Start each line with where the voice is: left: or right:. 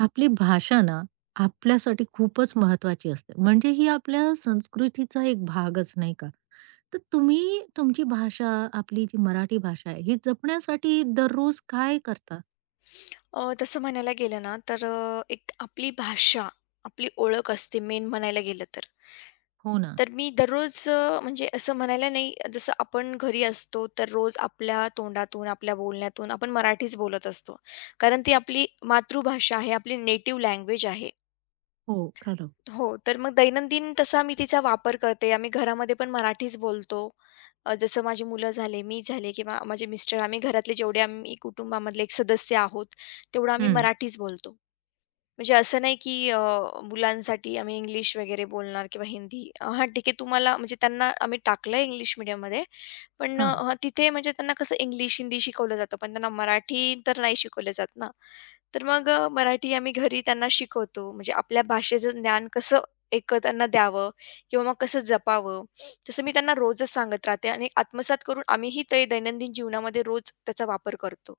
right: आपली भाषा ना, आपल्यासाठी खूपच महत्वाची असते. म्हणजे ही आपल्या संस्कृतीचा एक भागच, नाही का? तर तुम्ही तुमची भाषा, आपली जी मराठी भाषा आहे, ही जपण्यासाठी दररोज काय करता?
left: तसं म्हणायला गेलं ना तर एक आपली भाषा, आपली ओळख असते मेन म्हणायला गेलं तर.
right: हो ना.
left: तर मी दररोज म्हणजे असं म्हणायला नाही जसं आपण घरी असतो तर रोज आपल्या तोंडातून, आपल्या बोलण्यातून आपण मराठीच बोलत असतो. कारण ती आपली मातृभाषा आहे, आपली नेटिव्ह लँग्वेज आहे.
right: हो, खरं.
left: हो, तर मग दैनंदिन तसा मी तिचा वापर करते. आम्ही घरामध्ये पण मराठीच बोलतो. जसं माझी मुलं झाले, मी झाले किंवा माझे मिस्टर, आम्ही घरातले जेवढे आम्ही कुटुंबामधले एक सदस्य आहोत, तेवढं आम्ही
right: हं.
left: मराठीच बोलतो. म्हणजे असं नाही की मुलांसाठी आम्ही इंग्लिश वगैरे बोलणार किंवा हिंदी. हां, ठीक आहे तुम्हाला म्हणजे त्यांना आम्ही टाकलंय इंग्लिश मीडियममध्ये. पण
right: हां.
left: तिथे म्हणजे त्यांना कसं इंग्लिश, हिंदी शिकवलं जातं, पण त्यांना मराठी तर नाही शिकवलं जात ना. तर मग मराठी आम्ही घरी त्यांना शिकवतो. म्हणजे आपल्या भाषेचं ज्ञान कसं एक त्यांना द्यावं किंवा मग कसं जपावं. तसं मी त्यांना रोजच सांगत राहते आणि आत्मसात करून आम्हीही ते दैनंदिन जीवनामध्ये रोज त्याचा वापर करतो.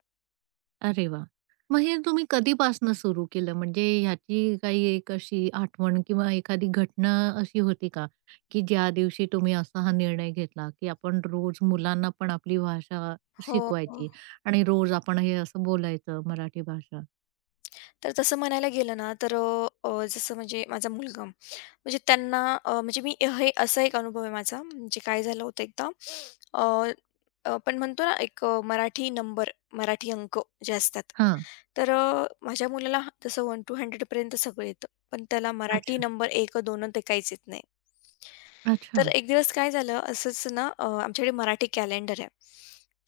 right: अरे वाह! मग हे तुम्ही कधीपासनं सुरू केलं? म्हणजे ह्याची काही एक अशी आठवण किंवा एखादी घटना अशी होती का, की ज्या दिवशी तुम्ही असा हा निर्णय घेतला, की आपण रोज मुलांना पण आपली भाषा
left: हो.
right: शिकवायची आणि रोज आपण हे असं बोलायचं मराठी भाषा?
left: तर तसं म्हणायला गेलं ना तर अ, अ, जसं म्हणजे माझा मुलगा म्हणजे त्यांना म्हणजे मी हे असा एक अनुभव आहे माझा म्हणजे काय झालं होतं एकदा अ, आपण म्हणतो ना एक मराठी नंबर मराठी अंक जे असतात
right: हां.
left: तर माझ्या मुलाला तसं वन टू हंड्रेड पर्यंत सगळं येतं पण त्याला मराठी
right: अच्छा.
left: नंबर एक दोन ते काहीच येत नाही.
right: अच्छा.
left: तर एक दिवस काय झालं असंच ना, आमच्याकडे मराठी कॅलेंडर आहे.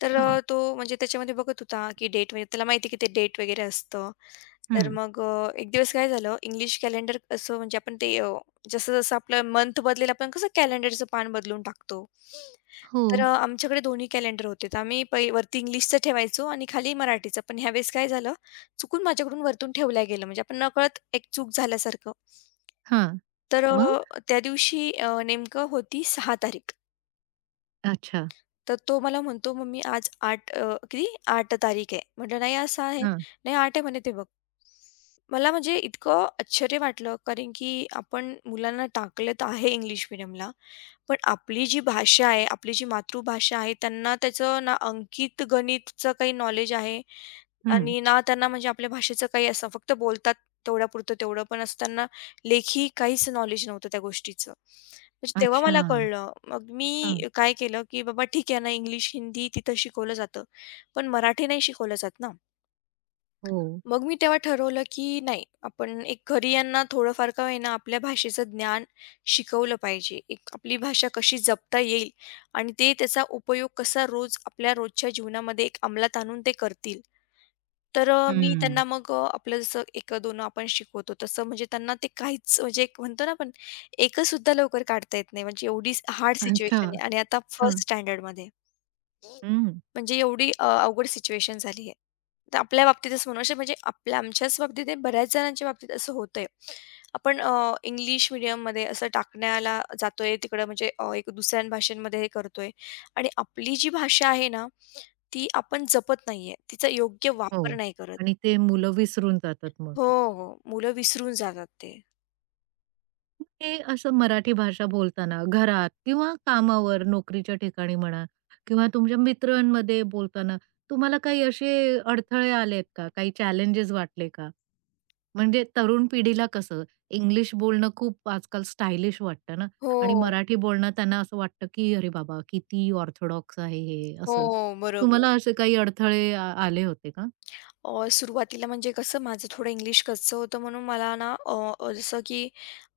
left: तर
right: हां.
left: तो म्हणजे त्याच्यामध्ये बघत होता की डेट वगैरे, त्याला माहिती की ते डेट वगैरे असतं. तर
right: हं.
left: मग एक दिवस काय झालं, इंग्लिश कॅलेंडर असं म्हणजे आपण ते जसं-जसं आपलं मंथ बदलेल, आपण कसं कॅलेंडरचं पान बदलून टाकतो.
right: हो.
left: तर आमच्याकडे दोन्ही कॅलेंडर होते. तर आम्ही पै वरती इंग्लिशचं ठेवायचो आणि खाली मराठीचं. पण ह्यावेळेस काय झालं, चुकून माझ्याकडून वरतून ठेवल्या गेलं. म्हणजे आपण नकळत एक चूक झाल्यासारखं.
right: हां.
left: तर
right: मग?
left: त्या दिवशी नेमकं होती 6 तारीख.
right: अच्छा.
left: तर तो मला म्हणतो, "मम्मी आज 8 अ, किती 8 तारीख आहे." म्हटलं, "नाही आज 6 आहे."
right: हां.
left: "नाही 8 आहे म्हणे ते बघ." मला म्हणजे इतकं आश्चर्य वाटलं, कारण की आपण मुलांना टाकलं तर आहे इंग्लिश मीडियमला, पण आपली जी भाषा आहे, आपली जी मातृभाषा आहे, त्यांना त्याचं ना अंकित गणितचं काही नॉलेज आहे
right: हं.
left: आणि ना त्यांना म्हणजे आपल्या भाषेचं काही, असं फक्त बोलतात तेवढ्यापुरतं तेवढं, पण असं त्यांना लेखी काहीच नॉलेज नव्हतं त्या गोष्टीचं. म्हणजे तेव्हा
right: अच्छा.
left: मला कळलं. मग
right: हां.
left: मी काय केलं, की बाबा ठीक आहे ना, इंग्लिश, हिंदी तिथं शिकवलं जातं, पण मराठी नाही शिकवलं जात ना.
right: हो.
left: मग मी तेव्हा ठरवलं, की नाही, आपण एक घरी यांना थोडंफार का होईना आपल्या भाषेचं ज्ञान शिकवलं पाहिजे. एक आपली भाषा कशी जपता येईल आणि ते त्याचा उपयोग कसा रोज आपल्या रोजच्या जीवनामध्ये एक अंमलात आणून ते करतील. तर मी
right: हं.
left: त्यांना मग आपलं जसं 1-2 आपण शिकवतो तसं म्हणजे त्यांना ते काहीच, म्हणजे एक म्हणतो ना आपण, एकच सुद्धा लवकर काढता येत नाही. म्हणजे एवढी हार्ड
right: अच्छा.
left: सिच्युएशन आहे आणि आता
right: हां.
left: फर्स्ट स्टँडर्डमध्ये.
right: हं.
left: म्हणजे एवढी अवघड सिच्युएशन झाली आहे. तर आपल्या बाबतीत असं म्हणू शकतो, म्हणजे आपल्या आमच्याच बाबतीत नाही, बऱ्याच जणांच्या बाबतीत असं होतंय. आपण इंग्लिश मीडियममध्ये असं टाकण्याला जातोय तिकडं म्हणजे एक दुसऱ्या भाषांमध्ये हे करतोय आणि आपली जी भाषा आहे ना, ती आपण जपत नाहीये. तिचा योग्य वापर
right: हो.
left: नाही करत.
right: आणि ते मुलं विसरून जातात मग.
left: हो, हो. मुलं विसरून जातात ते.
right: हे असं मराठी भाषा बोलताना घरात किंवा कामावर, नोकरीच्या ठिकाणी म्हणा किंवा तुमच्या मित्रांमध्ये बोलताना तुम्हाला काही असे अडथळे आलेत का? काही चॅलेंजेस वाटले का? म्हणजे तरुण पिढीला कसं इंग्लिश बोलणं खूप आजकाल स्टायलिश वाटतं ना आणि
left: हो,
right: मराठी बोलणं त्यांना असं वाटतं, की "अरे बाबा, किती ऑर्थोडॉक्स आहे हे." असं.
left: हो. बरोबर.
right: तुम्हाला असे काही अडथळे आले होते का?
left: सुरुवातीला म्हणजे कसं माझं थोडं इंग्लिश कच्चं होतं म्हणून मला ना अ, अ, जसं की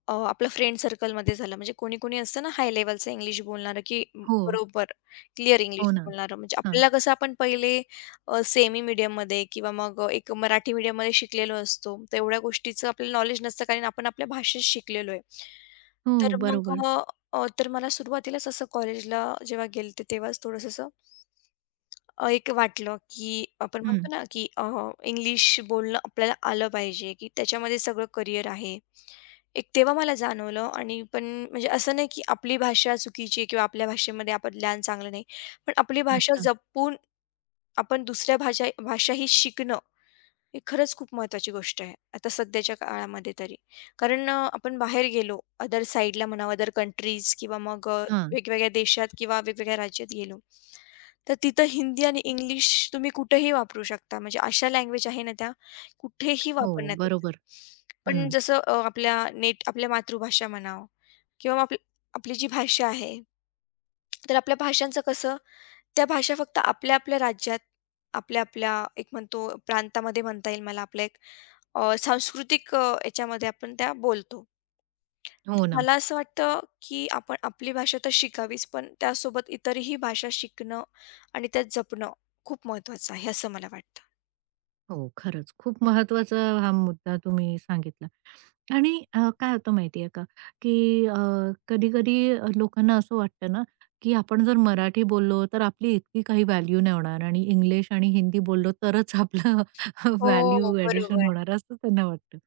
left: आपलं फ्रेंड सर्कलमध्ये झालं म्हणजे कोणी कोणी असतं ना हाय लेवलचं इंग्लिश बोलणारं की म,
right: हो.
left: बरोबर क्लिअर
right: हो
left: इंग्लिश
right: ना.
left: बोलणारं म्हणजे
right: हां.
left: आपल्याला कसं आपण पहिले सेमी मीडियममध्ये किंवा मग एक मराठी मीडियममध्ये शिकलेलो असतो तर एवढ्या गोष्टीचं आपल्याला नॉलेज नसतं कारण आपण आपल्या भाषेत शिकलेलो आहे.
right: हो,
left: तर मग
right: बरोबर.
left: अ, अ, तर मला सुरुवातीलाच असं कॉलेजला जेव्हा गेलते तेव्हाच थोडंसं असं एक वाटलं, की आपण म्हणतो ना, की इंग्लिश बोलणं आपल्याला आलं पाहिजे, की त्याच्यामध्ये सगळं करिअर आहे. एक तेव्हा मला जाणवलं आणि पण म्हणजे असं नाही, की आपली भाषा चुकीची आहे किंवा आपल्या भाषेमध्ये आपण ज्ञान चांगलं नाही. पण आपली भाषा
right: अच्छा.
left: जपून आपण दुसऱ्या भाषाही शिकणं हे खरंच खूप महत्त्वाची गोष्ट आहे, आता सध्याच्या काळामध्ये तरी. कारण आपण बाहेर गेलो, अदर साईडला म्हणा, अदर कंट्रीज किंवा मग
right: हां.
left: वेगवेगळ्या देशात किंवा वेगवेगळ्या राज्यात गेलो, तर तिथं हिंदी आणि इंग्लिश तुम्ही कुठेही वापरू शकता. म्हणजे अशा लँग्वेज आहे ना त्या, कुठेही
right: हो,
left: वापरण्यात येतात.
right: बरोबर.
left: पण
right: हं.
left: जसं आपल्या नेट आपल्या मातृभाषा म्हणावं किंवा मग आपली आपली जी भाषा आहे, तर आपल्या भाषांचं कसं, त्या भाषा फक्त आपल्या आपल्या राज्यात, आपल्या आपल्या एक म्हणतो प्रांतामध्ये म्हणता येईल मला आपलं एक सांस्कृतिक याच्यामध्ये आपण त्या बोलतो.
right: हो
left: तर
right: ना.
left: मला असं वाटतं, की आपण आपली भाषा तर शिकावीच, पण त्यासोबत इतरही भाषा शिकणं आणि त्या जपणं खूप महत्त्वाचं आहे, असं मला वाटतं.
right: हो, खरंच. खूप महत्वाचा हा मुद्दा तुम्ही सांगितला. आणि काय होतं माहितीये का, की कधी-कधी लोकांना असं वाटतं ना, की आपण जर मराठी बोललो, तर आपली इतकी काही व्हॅल्यू नाही होणार आणि इंग्लिश आणि हिंदी बोललो तरच आपलं
left: हो,
right: व्हॅल्यू ॲडिशन
left: बरोबर.
right: होणार असं त्यांना वाटतं.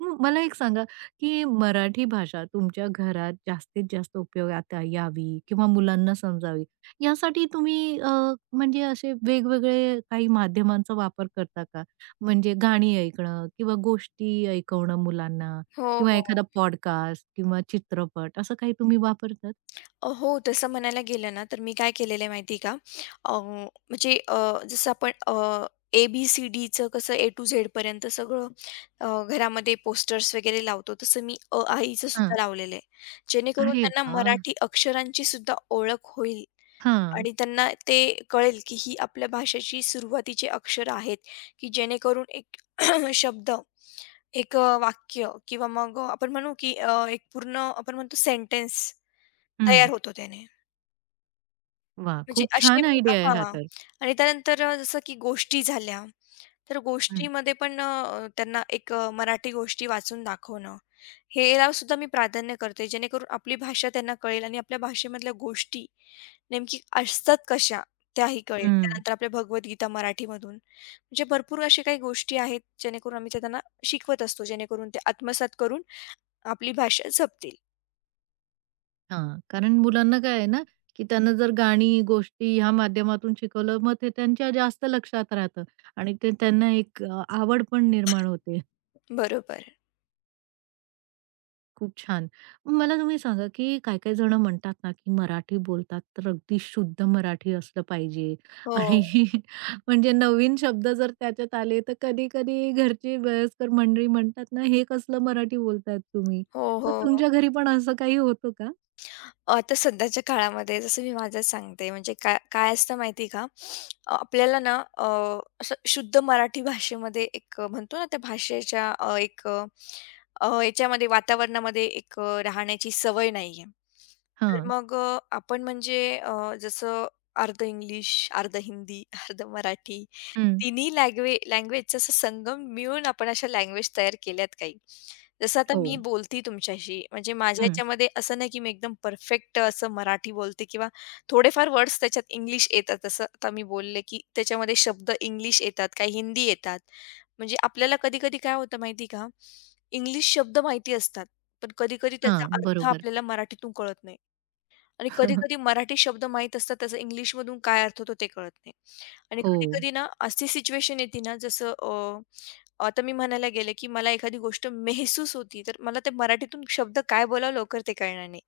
right: मग मला एक सांगा, की मराठी भाषा तुमच्या घरात जास्तीत जास्त उपयोगात यावी किंवा मुलांना समजावी, यासाठी तुम्ही म्हणजे असे वेगवेगळे काही माध्यमांचा वापर करता का? म्हणजे गाणी ऐकणं किंवा गोष्टी ऐकवणं मुलांना
left: हो,
right: किंवा
left: हो.
right: एखादा पॉडकास्ट किंवा चित्रपट असं काही तुम्ही वापरतात?
left: हो, तसं म्हणायला गेलं ना, तर मी काय केलेलं आहे माहिती आहे का? अ, म्हणजे अ, जसं आपण ए-बी-सी-डीचं कसं ए टू झेडपर्यंत सगळं घरामध्ये पोस्टर्स वगैरे लावतो, तसं मी अ, आ, ईचं सुद्धा
right: हां.
left: लावलेलं आहे. जेणेकरून
right: अरे
left: त्यांना
right: वाह!
left: मराठी अक्षरांची सुद्धा ओळख होईल
right: हां.
left: आणि त्यांना ते कळेल, की ही आपल्या भाषेची सुरुवातीची अक्षरं आहेत, की जेणेकरून एक शब्द, एक वाक्य किंवा मग आपण म्हणू, की एक पूर्ण आपण म्हणतो सेंटेन्स
right: हं.
left: तयार होतो त्याने.
right: वाह!
left: म्हणजे
right: खूप
left: असे
right: छान
left: मी,
right: आयडिया आहे हा
left: हां.
right: तर.
left: आणि त्यानंतर जसं की गोष्टी झाल्या, तर
right: हं,
left: गोष्टीमध्ये पण त्यांना एक मराठी गोष्टी वाचून दाखवणं, ह्याला सुद्धा मी प्राधान्य करते. जेणेकरून आपली भाषा त्यांना कळेल आणि आपल्या भाषेमधल्या गोष्टी नेमकी असतात कशा, त्याही कळेल.
right: हं.
left: त्यानंतर आपल्या भगवद्गीता मराठीमधून, म्हणजे भरपूर अशा काही गोष्टी आहेत, जेणेकरून आम्ही ते त्यांना शिकवत असतो. जेणेकरून ते आत्मसात करून आपली भाषा जपतील.
right: हां. कारण मुलांना काय आहे ना, की त्यांना जर गाणी, गोष्टी ह्या माध्यमातून शिकवलं, मग ते त्यांच्या जास्त लक्षात राहतं आणि ते त्यांना एक आवड पण निर्माण होते.
left: बरोबर.
right: खूप छान. मग मला तुम्ही सांगा, की काही-काही जण म्हणतात ना, की मराठी बोलतात तर अगदी शुद्ध मराठी असलं पाहिजे
left: हो.
right: आणि म्हणजे नवीन शब्द जर त्याच्यात आले, तर कधी-कधी घरची वयस्कर मंडळी म्हणतात ना, "हे कसलं मराठी बोलतायत तुम्ही?"
left: हो,
right: तर
left: हो, हो.
right: तुमच्या घरी पण असं काही होतं का?
left: आता सध्याच्या काळामध्ये जसं मी माझं सांगते म्हणजे काय काय असतं माहिती का? आपल्याला ना असं शुद्ध मराठी भाषेमध्ये एक म्हणतो ना त्या भाषेच्या अ, एक अ, अ, याच्यामध्ये वातावरणामध्ये एक राहण्याची सवय नाहीये. तर
right: हां.
left: मग आपण म्हणजे जसं अर्ध इंग्लिश, अर्ध हिंदी, अर्ध मराठी,
right: हं.
left: तिन्ही लँग्वेजचा असा संगम मिळून आपण अशा लँग्वेज तयार केल्यात काही. जसं आता
right: हो.
left: मी बोलते तुमच्याशी, म्हणजे माझ्या
right: हं.
left: ह्याच्यामध्ये असं नाही, की मी एकदम परफेक्ट असं मराठी बोलते किंवा थोडेफार वर्ड्स त्याच्यात इंग्लिश येतात. असं आता मी बोलले, की त्याच्यामध्ये शब्द इंग्लिश येतात, काही हिंदी येतात. म्हणजे आपल्याला कधी-कधी काय होतं माहिती का? इंग्लिश शब्द माहिती असतात, पण कधी-कधी त्याचा
right: हां,
left: अर्थ
right: बरोबर.
left: आपल्याला मराठीतून कळत नाही. आणि कधी-कधी मराठी शब्द माहीत असतात, त्याचा इंग्लिशमधून काय अर्थ होतो ते कळत नाही. आणि
right: हो.
left: कधी-कधी ना अशी सिच्युएशन येते ना जसं आता मी म्हणायला गेले, की मला एखादी गोष्ट मेहसूस होती, तर मला ते मराठीतून शब्द काय बोलावं लवकर ते कळणार नाही.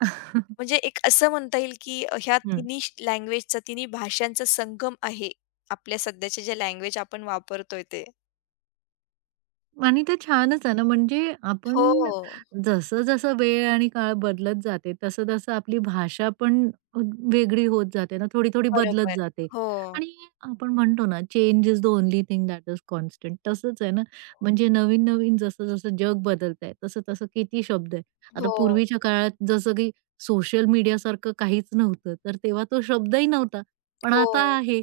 left: म्हणजे एक असं म्हणता येईल, की ह्या
right: हम्म
left: तिन्ही लँग्वेजचा, तिन्ही भाषांचा संगम आहे, आपल्या सध्याच्या ज्या लँग्वेज आपण वापरतोय ते.
right: आणि ते छानच आहे ना, म्हणजे आपण
left: हो,
right: जसं-जसं वेळ आणि काळ बदलत जाते, तसं-तसं आपली भाषा पण अ, वेगळी होत जाते ना, थोडी-थोडी बदलत
left: बरोबर.
right: जाते.
left: हो.
right: आणि आपण म्हणतो ना, change is the only thing that is constant. तसंच आहे ना, म्हणजे नवीन-नवीन जसं-जसं जग बदलत आहे, तसं-तसं किती शब्द आहे. आता
left: हो,
right: पूर्वीच्या काळात जसं की सोशल मीडियासारखं काहीच नव्हतं, तर तेव्हा तो शब्दही नव्हता, पण आता
left: हो.
right: आहे.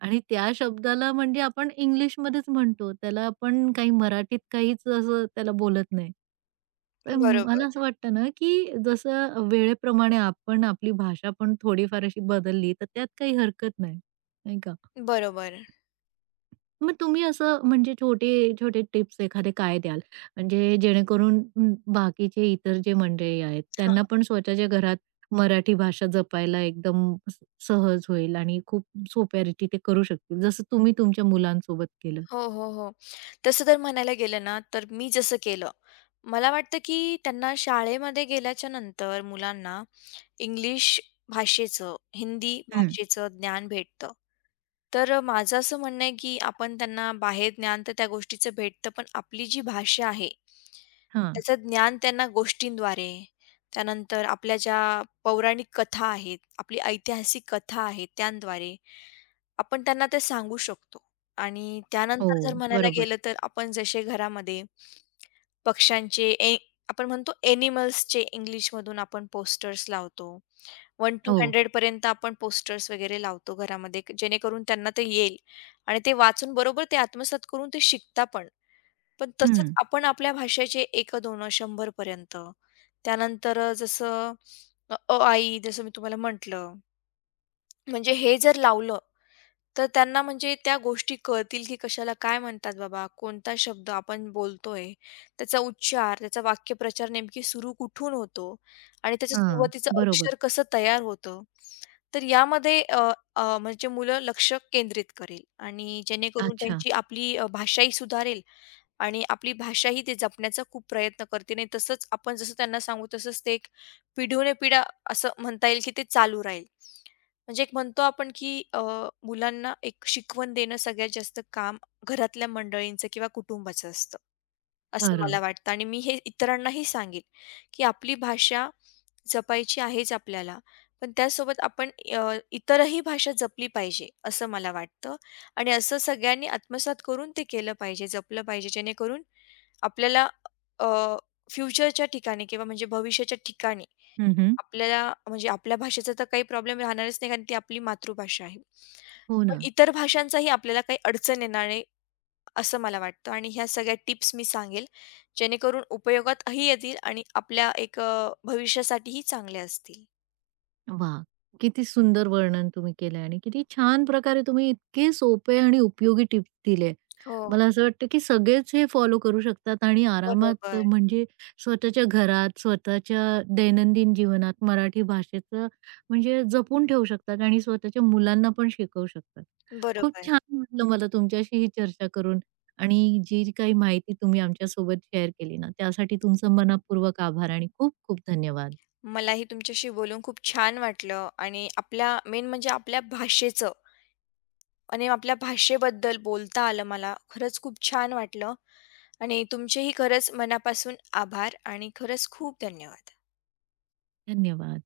right: आणि त्या शब्दाला म्हणजे आपण इंग्लिशमध्येच म्हणतो. त्याला आपण काही मराठीत काहीच असं त्याला बोलत नाही. तर
left: बरोबर,
right: मला असं वाटतं ना, की जसं वेळेप्रमाणे आपण आपली भाषा पण थोडीफार अशी बदलली, तर त्यात काही हरकत नाही, नाही का?
left: बरोबर.
right: मग तुम्ही असं म्हणजे छोटे-छोटे टिप्स एखादे काय द्याल? म्हणजे जेणेकरून बाकीचे इतर जे मंडळी आहेत, त्यांना पण स्वतःच्या घरात मराठी भाषा जपायला एकदम स सहज होईल आणि खूप सोप्या रीती ते करू शकतील, जसं तुम्ही तुमच्या मुलांसोबत केलं?
left: हो, हो, हो. तसं तर म्हणायला गेलं ना, तर मी जसं केलं. मला वाटतं, की त्यांना शाळेमध्ये गेल्याच्यानंतर मुलांना इंग्लिश भाषेचं, हिंदी
right: हं,
left: भाषेचं ज्ञान भेटतं. तर माझं असं म्हणणं आहे, की आपण त्यांना बाहेर ज्ञान तर त्या गोष्टीचं भेटतं, पण आपली जी भाषा आहे,
right: हां.
left: त्याचं ज्ञान त्यांना गोष्टींद्वारे, त्यानंतर आपल्या ज्या पौराणिक कथा आहेत, आपली ऐतिहासिक कथा आहेत, त्यांद्वारे आपण त्यांना ते सांगू शकतो. आणि त्यानंतर जर
right: हो.
left: म्हणायला
right: बरोबर.
left: गेलं, तर आपण जसे घरामध्ये पक्ष्यांचे आपण म्हणतो एनिमल्सचे इंग्लिशमधून आपण पोस्टर्स लावतो. 1 to
right: हो.
left: 100 पर्यंत आपण पोस्टर्स वगैरे लावतो घरामध्ये जेणेकरून त्यांना ते येईल आणि ते वाचून बरोबर ते आत्मसात करून ते शिकता पण. पण तसंच
right: हं.
left: आपण आपल्या भाषेचे एक 2, 100 पर्यंत. त्यानंतर जसं अ, आ, इ जसं मी तुम्हाला म्हटलं. म्हणजे हे जर लावलं तर त्यांना म्हणजे त्या गोष्टी कळतील, की कशाला काय म्हणतात बाबा, कोणता शब्द आपण बोलतोय, त्याचा उच्चार, त्याचा वाक्यप्रचार नेमकी सुरू कुठून होतो आणि त्याच्या
right: हां,
left: सुरुवातीचं
right: बरोबर.
left: अक्षर कसं तयार होतं. तर यामध्ये अ, अ, म्हणजे मुलं लक्ष केंद्रित करेल आणि जेणेकरून
right: अच्छा.
left: त्यांची आपली भाषाही सुधारेल आणि आपली भाषाही ते जपण्याचा खूप प्रयत्न करते आणि तसंच आपण जसं त्यांना सांगू तसंच ते एक पिढीवने पिढ्या असं म्हणता येईल की ते चालू राहील. म्हणजे एक म्हणतो आपण की मुलांना एक शिकवण देणं सगळ्यात जास्त काम घरातल्या मंडळींचं किंवा कुटुंबाचं असतं, असं
right: खरं.
left: मला वाटतं आणि मी हे इतरांनाही सांगेल की आपली भाषा जपायची आहेच आपल्याला, पण त्यासोबत आपण इतरही भाषा जपली पाहिजे असं मला वाटतं आणि असं सगळ्यांनी आत्मसात करून ते केलं पाहिजे, जपलं पाहिजे. जेणेकरून आपल्याला अ, फ्युचरच्या ठिकाणी किंवा म्हणजे भविष्याच्या ठिकाणी
right: हं, हं.
left: आपल्याला म्हणजे आपल्या भाषेचा तर काही प्रॉब्लेम राहणारच नाही कारण ती आपली मातृभाषा आहे.
right: हो
left: पण
right: ना.
left: इतर भाषांचाही आपल्याला काही अडचण येणार नाही असं मला वाटतं आणि ह्या सगळ्या टिप्स मी सांगेल, जेणेकरून उपयोगातही येतील आणि आपल्या एक भविष्यासाठीही चांगल्या असतील.
right: वाह! किती सुंदर वर्णन तुम्ही केलंय आणि किती छान प्रकारे तुम्ही इतके सोपे आणि उपयोगी टिप्स दिले.
left: हो,
right: मला असं वाटतं की सगळेच हे फॉलो करू शकतात आणि आरामात
left: बरोबर,
right: म्हणजे स्वतःच्या घरात, स्वतःच्या दैनंदिन जीवनात मराठी भाषेचं म्हणजे जपून ठेवू शकतात आणि स्वतःच्या मुलांना पण शिकवू शकतात. खूप
left: बरोबर.
right: छान वाटलं मला तुमच्याशी ही चर्चा करून आणि जी काही माहिती तुम्ही आमच्यासोबत शेअर केली ना, त्यासाठी तुमचं मनःपूर्वक आभार आणि खूप खूप धन्यवाद.
left: मलाही तुमच्याशी बोलून खूप छान वाटलं आणि आपल्या मेन म्हणजे आपल्या भाषेचं आणि आपल्या भाषेबद्दल बोलता आलं मला. खरंच खूप छान वाटलं आणि तुमचेही खरंच मनापासून आभार आणि खरंच खूप धन्यवाद.
right: धन्यवाद.